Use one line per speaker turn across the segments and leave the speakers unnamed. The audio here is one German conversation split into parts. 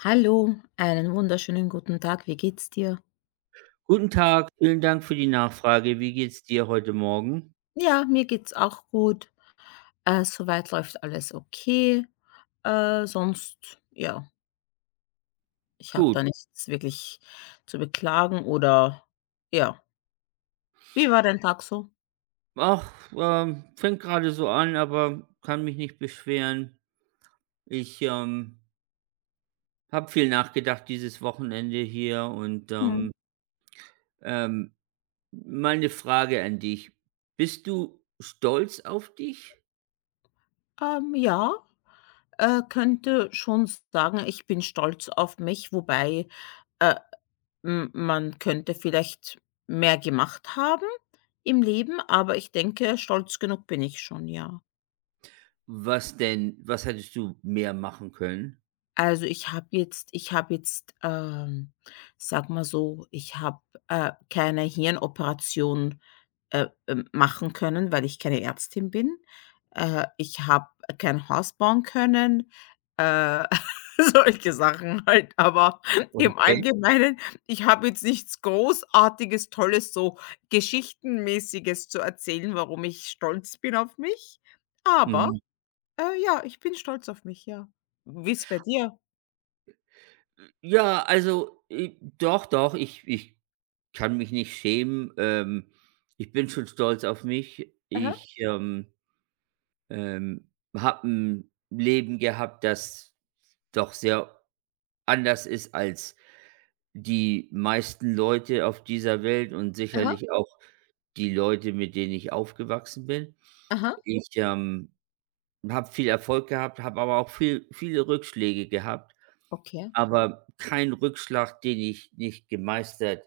Hallo, einen wunderschönen guten Tag. Wie geht's dir?
Guten Tag, vielen Dank für die Nachfrage. Wie geht's dir heute Morgen?
Ja, mir geht's auch gut. Soweit läuft alles okay. Sonst, ja, ich habe da
Gut.
nichts wirklich zu beklagen oder ja. Wie war dein Tag so?
Ach, fängt gerade so an, aber kann mich nicht beschweren. Ich habe viel nachgedacht dieses Wochenende hier und
Mhm.
ähm, meine Frage an dich. Bist du stolz auf dich?
Ja, könnte schon sagen, ich bin stolz auf mich, wobei äh, man könnte vielleicht mehr gemacht haben im Leben, aber ich denke, stolz genug bin ich schon, ja.
Was denn? Was hättest du mehr machen können?
Also, ich habe jetzt, sage mal so, ich habe, keine Hirnoperation machen können, weil ich keine Ärztin bin. Ich habe kein Haus bauen können, äh, solche Sachen halt. Aber im
Okay.
Allgemeinen, ich habe jetzt nichts Großartiges, Tolles, so Geschichtenmäßiges zu erzählen, warum ich stolz bin auf mich. Aber,
Mhm.
ja, ich bin stolz auf mich, ja. Wie ist es bei dir?
Ja, also, doch, doch, ich kann mich nicht schämen. Ich bin schon stolz auf mich. Ich, ähm, habe ein Leben gehabt, das doch sehr anders ist als die meisten Leute auf dieser Welt und
Aha,
sicherlich auch die Leute, mit denen ich aufgewachsen bin.
aha,
Ich, habe viel Erfolg gehabt, habe aber auch viele Rückschläge gehabt,
okay.
aber kein Rückschlag, den ich nicht gemeistert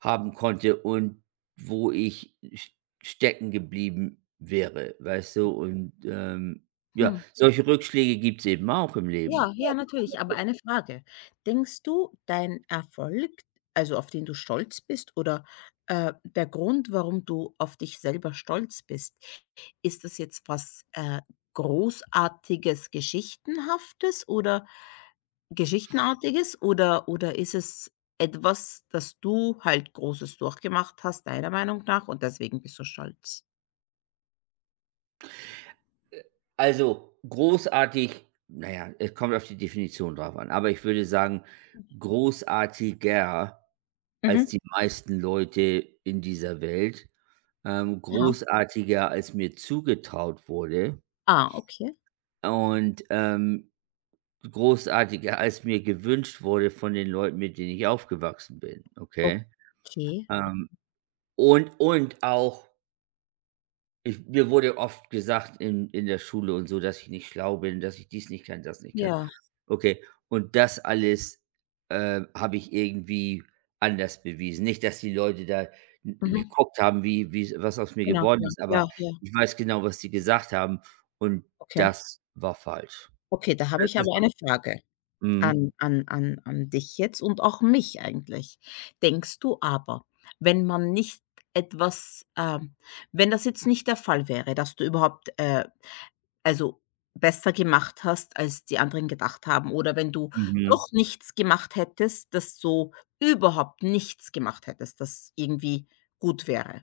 haben konnte und wo ich s stecken geblieben wäre, weißt du? Und, ja,
Hm.
solche Rückschläge gibt's eben auch im Leben.
Ja,
Ja.
ja, natürlich. Aber eine Frage. Denkst du, dein Erfolg, also auf den du stolz bist oder der Grund, warum du auf dich selber stolz bist, ist das jetzt was Großartiges, Geschichtenhaftes oder Geschichtenartiges oder ist es etwas, das du halt Großes durchgemacht hast, deiner Meinung nach, und deswegen bist du stolz?
Also, großartig, naja, es kommt auf die Definition drauf an, aber ich würde sagen, großartiger als
Mhm.
die meisten Leute in dieser Welt,
Aha.
großartiger als mir zugetraut wurde
Ah, okay.
und, großartiger, als mir gewünscht wurde von den Leuten, mit denen ich aufgewachsen bin, okay?
Okay.
Ähm, und auch, ich mir wurde oft gesagt in der Schule und so, dass ich nicht schlau bin, dass ich dies nicht kann, das nicht kann.
Ja,
Okay, und das alles, habe ich irgendwie anders bewiesen. Nicht, dass die Leute da n
mhm.
geguckt haben, wie wie was aus mir
Genau,
geworden
genau.
ist,
Ja,
aber
ja,
ich weiß genau, was sie gesagt haben, und
okay.
das war falsch.
Okay, da habe
D
ich
das
aber
war.
eine Frage
Mhm.
an dich jetzt und auch mich eigentlich. Denkst du aber, wenn man nicht etwas, wenn das jetzt nicht der Fall wäre, dass du überhaupt, also besser gemacht hast, als die anderen gedacht haben oder wenn du
Mhm.
doch nichts gemacht hättest, dass du überhaupt nichts gemacht hättest, das irgendwie gut wäre?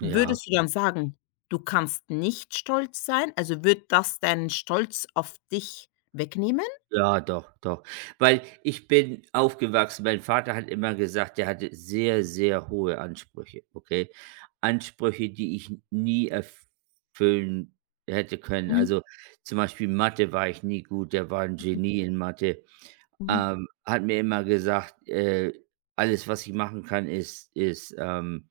Ja.
Würdest du dann sagen, du kannst nicht stolz sein? Also, wird das deinen Stolz auf dich wegnehmen?
Ja, doch, doch. Weil ich bin aufgewachsen, mein Vater hat immer gesagt, der hatte sehr, sehr hohe Ansprüche, okay? Ansprüche, die ich nie erfüllen hätte können.
Mhm,
Also, zum Beispiel Mathe war ich nie gut, der war ein Genie in Mathe.
mhm,
Hat mir immer gesagt, alles, was ich machen kann, ist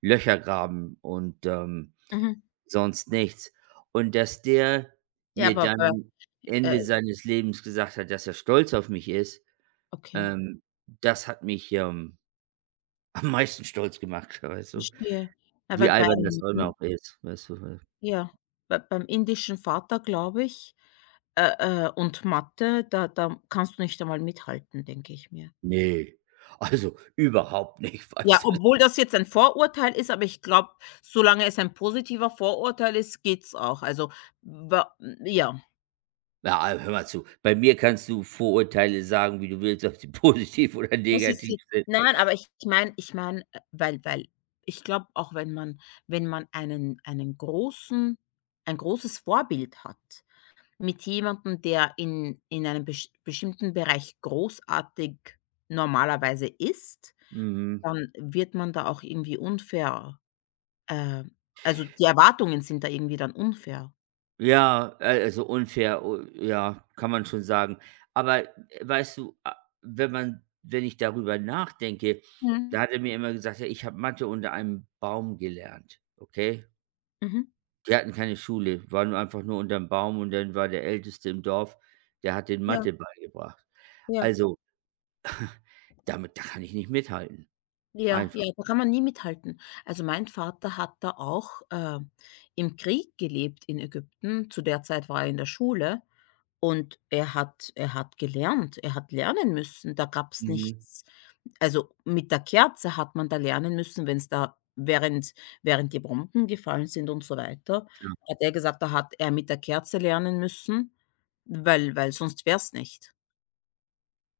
Löcher graben und,
mhm.
sonst nichts. Und dass der
Ja,
mir
aber,
dann
äh,
Ende seines Lebens gesagt hat, dass er stolz auf mich ist,
okay,
ähm, das hat mich, am meisten stolz gemacht, weißt du?
verstehe. Ja,
Wie
weil
albern das
beim
auch immer
in
auch ist, weißt du?
ja, beim indischen Vater, glaube ich, und Mathe, da kannst du nicht einmal mithalten, denke ich mir.
Ne, also überhaupt nicht,
Ja,
weißt du?
obwohl das jetzt ein Vorurteil ist, aber ich glaube, solange es ein positiver Vorurteil ist, geht's auch. Also, wa ja.
Na, al hör mal zu, bei mir kannst du Vorurteile sagen, wie du willst, ob sie positiv oder
Das ist
negativ
die
sind.
nein, aber ich meine, weil ich glaube, auch wenn man wenn man ein großes Vorbild hat, mit jemandem, der in einem besch bestimmten Bereich großartig normalerweise ist,
Mhm.
dann wird man da auch irgendwie unfair, äh also, die Erwartungen sind da irgendwie dann unfair.
Ja, also unfair, o ja, kann man schon sagen. Aber, weißt du, a wenn man wenn ich darüber nachdenke,
Mhm.
da hat er mir immer gesagt: „Ja, ich habe Mathe unter einem Baum gelernt", okay?
Mhm.
Die hatten keine Schule, waren einfach nur unterm Baum, und dann war der Älteste im Dorf, der hat den
Ja,
Mathe beigebracht.
ja.
Also, damit da kann ich nicht mithalten.
Ja,
Einfach.
ja, da kann man nie mithalten. Also, mein Vater hat da auch, im Krieg gelebt in Ägypten. Zu der Zeit war er in der Schule und er hat gelernt. Er hat lernen müssen. Da gab's
Mhm.
nichts also, mit der Kerze hat man da lernen müssen, wenn's da während die Bomben gefallen sind und so weiter, hat er gesagt, da hat er mit der Kerze lernen müssen, weil sonst wär's nicht.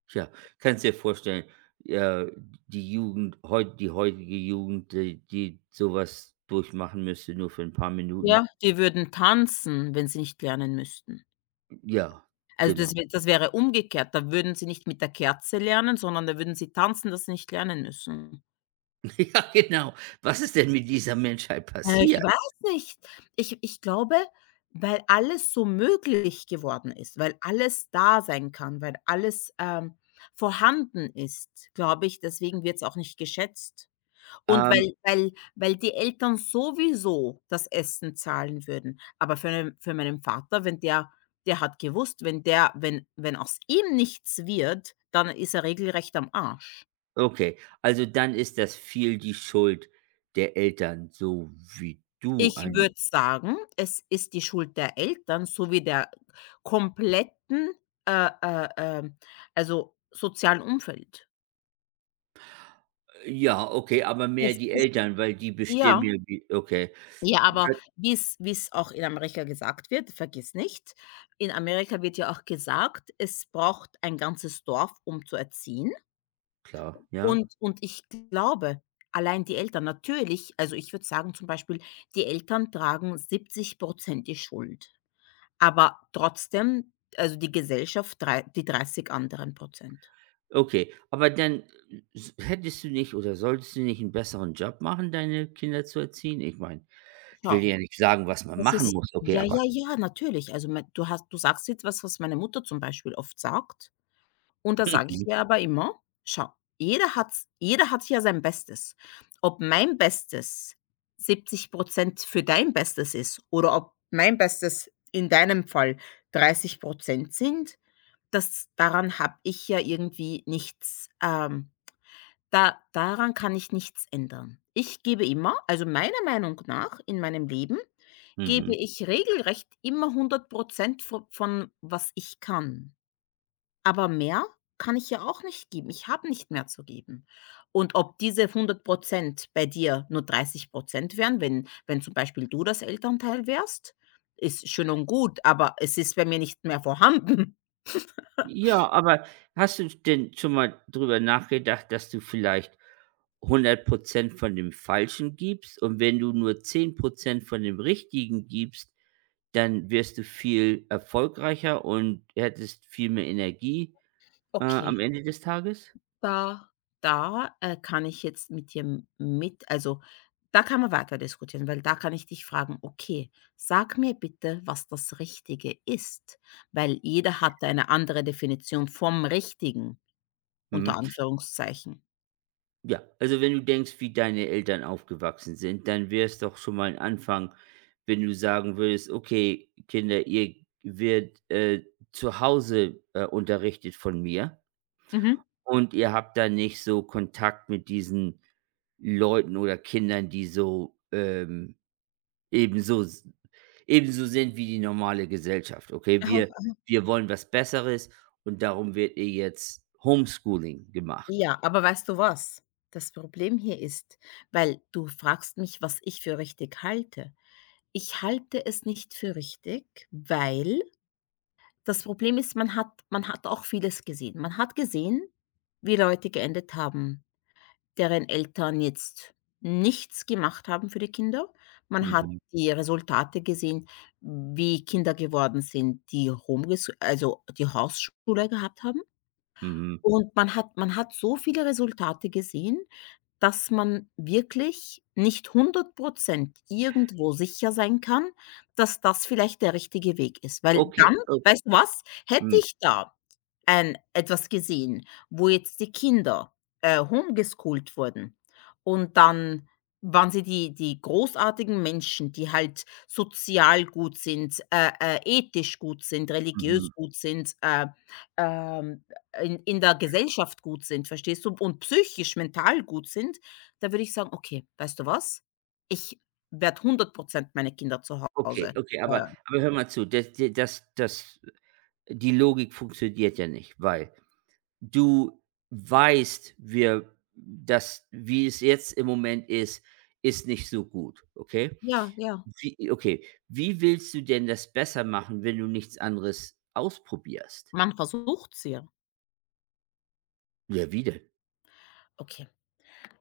Tja, kannst dir vorstellen, äh, die heutige Jugend, die so durchmachen müsste, nur für ein paar Minuten.
Ja, die würden tanzen, wenn sie nicht lernen müssten.
Ja,
Also,
genau.
das wäre umgekehrt. Da würden sie nicht mit der Kerze lernen, sondern da würden sie tanzen, das sie nicht lernen müssen.
Ja, genau. Was ist denn mit dieser Menschheit
Ich
passiert?
weiß nicht. Ich glaube, weil alles so möglich geworden ist, weil alles da sein kann, weil alles, vorhanden ist, glaube ich, deswegen wird es auch nicht geschätzt. Und
Ähm,
weil die Eltern sowieso das Essen zahlen würden. Aber für meinen Vater, wenn der der hat gewusst, wenn der wenn wenn aus ihm nichts wird, dann ist er regelrecht am Arsch.
okay, also dann ist das viel die Schuld der Eltern, so wie du
Ich
ein
würde sagen, es ist die Schuld der Eltern sowie der kompletten, äh, äh, ähm, also sozialen Umfeld.
ja, okay, aber mehr
Es
die
ist
Eltern, weil die bestimmen
ja.
ja, wie, okay,
Ja, aber wie es auch in Amerika gesagt wird, vergiss nicht, in Amerika wird ja auch gesagt, es braucht ein ganzes Dorf, um zu erziehen.
klar, ja.
Und ich glaube, allein die Eltern natürlich also, ich würde sagen zum Beispiel, die Eltern tragen 70 die Schuld, aber trotzdem, also, die Gesellschaft drei die 30 anderen Prozent.
Okay, aber dann, s hättest du nicht oder solltest du nicht einen besseren Job machen, deine Kinder zu erziehen? Ich meine, ich will
Schau,
dir ja nicht sagen, was man
das
machen
ist
muss, okay,
ja,
aber
ja, ja, natürlich. Also, mein du hast du sagst jetzt was, was meine Mutter zum Beispiel oft sagt. Und da sage
mhm,
ich ihr aber immer: „Schau, jeder hat ja sein Bestes. Ob mein Bestes 70 für dein Bestes ist oder ob mein Bestes in deinem Fall 30 sind, das daran habe ich ja irgendwie nichts da daran kann ich nichts ändern.“ Ich gebe immer Also meiner Meinung nach in meinem Leben gebe
mhm.
ich regelrecht immer 100 vo von was ich kann. Aber mehr kann ich ja auch nicht geben. Ich habe nicht mehr zu geben. Und ob diese 100% bei dir nur 30% wären, wenn zum Beispiel du das Elternteil wärst, ist schön und gut, aber es ist bei mir nicht mehr vorhanden.
Ja, aber hast du denn schon mal drüber nachgedacht, dass du vielleicht 100% von dem Falschen gibst und wenn du nur 10% von dem Richtigen gibst, dann wirst du viel erfolgreicher und hättest viel mehr Energie,
Okay,
am Ende des Tages?
da Da, kann ich jetzt mit dir da kann man weiter diskutieren, weil da kann ich dich fragen: „Okay, sag mir bitte, was das Richtige ist“, weil jeder hat eine andere Definition vom Richtigen. Unter
Mhm.
Anführungszeichen.
Ja, also wenn du denkst, wie deine Eltern aufgewachsen sind, dann wäre es doch schon mal ein Anfang, wenn du sagen würdest, okay, Kinder, ihr wird zu Hause unterrichtet von mir,
Mhm.
und ihr habt da nicht so Kontakt mit diesen Leuten oder Kindern, die so, ebenso, s- ebenso sind wie die normale Gesellschaft. Okay,
Aha.
wir wollen was Besseres, und darum wird ihr jetzt Homeschooling gemacht.
Ja, aber weißt du was? Das Problem hier ist, weil du fragst mich, was ich für richtig halte. Ich halte es nicht für richtig, weil das Problem ist, man hat auch vieles gesehen. Man hat gesehen, wie Leute geendet haben, deren Eltern jetzt nichts gemacht haben für die Kinder. Man hat
Mhm.
die Resultate gesehen, wie Kinder geworden sind, die die Hausschule gehabt haben.
Mhm.
Und man hat so viele Resultate gesehen, dass man wirklich nicht 100% irgendwo sicher sein kann, dass das vielleicht der richtige Weg ist. Weil
Okay.
dann
Okay.
weißt du was? Hätte
Mhm.
ich da ein etwas gesehen, wo jetzt die Kinder, homeschooled wurden und dann waren sie die großartigen Menschen, die halt sozial gut sind, ethisch gut sind, religiös
Mhm.
gut sind, ähm, in der Gesellschaft gut sind, verstehst du? Und psychisch, mental gut sind, da würde ich sagen: „Okay, weißt du was? Ich werde 100% meine Kinder zu
Okay,
Hause
okay,
äh,
aber hör mal zu, das das das die Logik funktioniert ja nicht, weil du weißt, wir das wie es jetzt im Moment ist, ist nicht so gut, okay?
ja, ja.
Wie Okay, wie willst du denn das besser machen, wenn du nichts anderes ausprobierst?
Man versucht's ja.
Ja, wie denn?
Okay,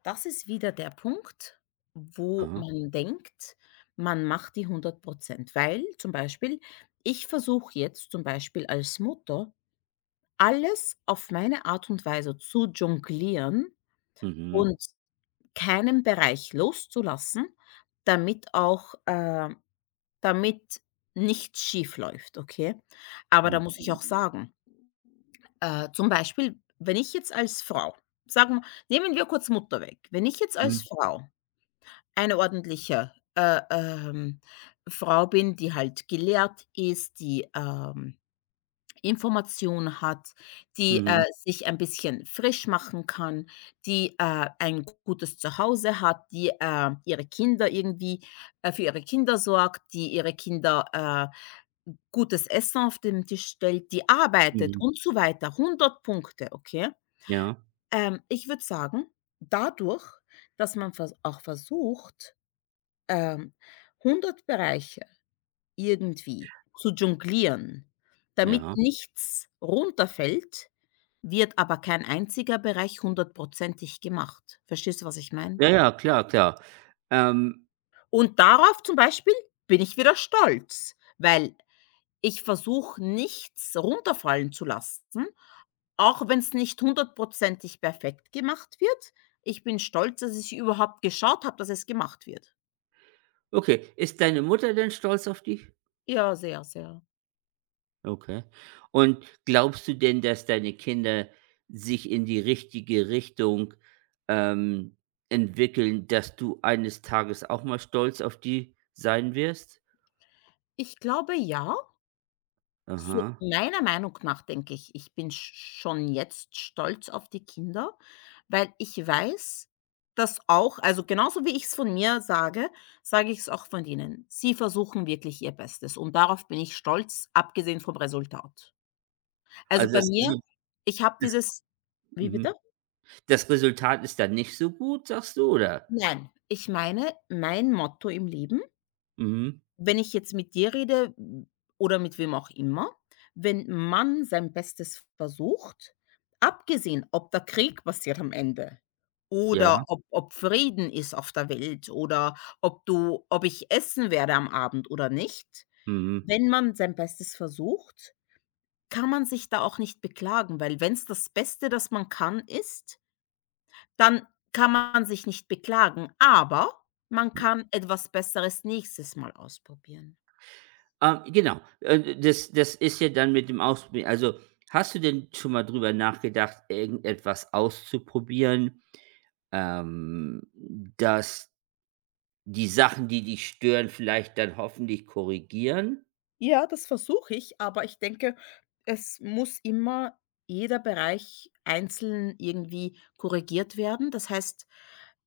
das ist wieder der Punkt, wo
Aha.
man denkt, man macht die 100%, weil zum Beispiel, ich versuche jetzt zum Beispiel als Mutter, alles auf meine Art und Weise zu jonglieren
Mhm.
und keinen Bereich loszulassen, damit auch damit nichts schief läuft, okay? Aber da muss
Mhm.
ich auch sagen, zum Beispiel, wenn ich jetzt als Frau, sagen wir, nehmen wir kurz Mutter weg. Wenn ich jetzt als
Mhm.
Frau eine ordentliche, Frau bin, die halt gelehrt ist, die, Information hat, die,
Mhm.
sich ein bisschen frisch machen kann, die, ein gutes Zuhause hat, die, ihre Kinder irgendwie für ihre Kinder sorgt, die ihre Kinder, gutes Essen auf den Tisch stellt, die arbeitet
Mhm.
und so weiter. Hundert Punkte, okay?
Ja,
Ich würde sagen, dadurch, dass man vers auch versucht, ähm, 100 Bereiche irgendwie zu jonglieren, damit
ja.
nichts runterfällt, wird aber kein einziger Bereich hundertprozentig gemacht. Verstehst du, was ich meine?
Ja, ja, klar, klar. Ähm,
Und darauf zum Beispiel bin ich wieder stolz, weil ich versuche, nichts runterfallen zu lassen, auch wenn es nicht hundertprozentig perfekt gemacht wird. Ich bin stolz, dass ich überhaupt geschaut habe, dass es gemacht wird.
okay, ist deine Mutter denn stolz auf dich?
Ja, sehr, sehr.
Okay. Und glaubst du denn, dass deine Kinder sich in die richtige Richtung, ähm, entwickeln, dass du eines Tages auch mal stolz auf die sein wirst?
Ich glaube, ja. So
Aha.
meiner Meinung nach denke ich, ich bin schon jetzt stolz auf die Kinder, weil ich weiß, dass auch also genauso wie ich es von mir sage, sage ich es auch von ihnen. Sie versuchen wirklich ihr Bestes und darauf bin ich stolz, abgesehen vom Resultat. Also
Also,
bei
das
mir
Resul
ich habe
das
dieses wie bitte?
mhm. Das Resultat ist dann nicht so gut, sagst du, oder?
Nein, ich meine, mein Motto im Leben.
Mhm.
Wenn ich jetzt mit dir rede oder mit wem auch immer, wenn man sein Bestes versucht, abgesehen, ob da Krieg passiert am Ende
Ja.
oder ob Frieden ist auf der Welt oder ob ich essen werde am Abend oder nicht.
Mhm.
Wenn man sein Bestes versucht, kann man sich da auch nicht beklagen, weil wenn es das Beste, das man kann, ist, dann kann man sich nicht beklagen, aber man kann etwas Besseres nächstes Mal ausprobieren.
Genau. Das ist ja dann mit dem Ausprobieren, also, hast du denn schon mal drüber nachgedacht, irgendetwas auszuprobieren, ähm, das die Sachen, die dich stören, vielleicht dann hoffentlich korrigieren?
Ja, das versuche ich, aber ich denke, es muss immer jeder Bereich einzeln irgendwie korrigiert werden. Das heißt,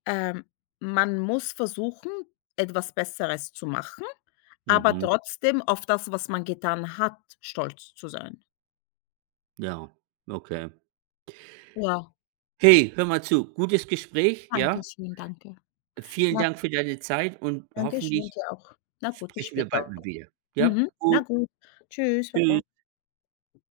ähm, man muss versuchen, etwas Besseres zu machen, aber
Mhm,
trotzdem auf das, was man getan hat, stolz zu sein.
ja, okay.
Ja.
Hey, hör mal zu, gutes Gespräch, ja?
Danke schön, danke.
Vielen
Na,
Dank
gut,
für deine Zeit, und
danke schön,
hoffentlich
dir auch. Na gut, bis
sprechen wir bald
später.
mal wieder. Ja,
Mhm. Na
gut,
gut. Tschüss, baba.
tschüss.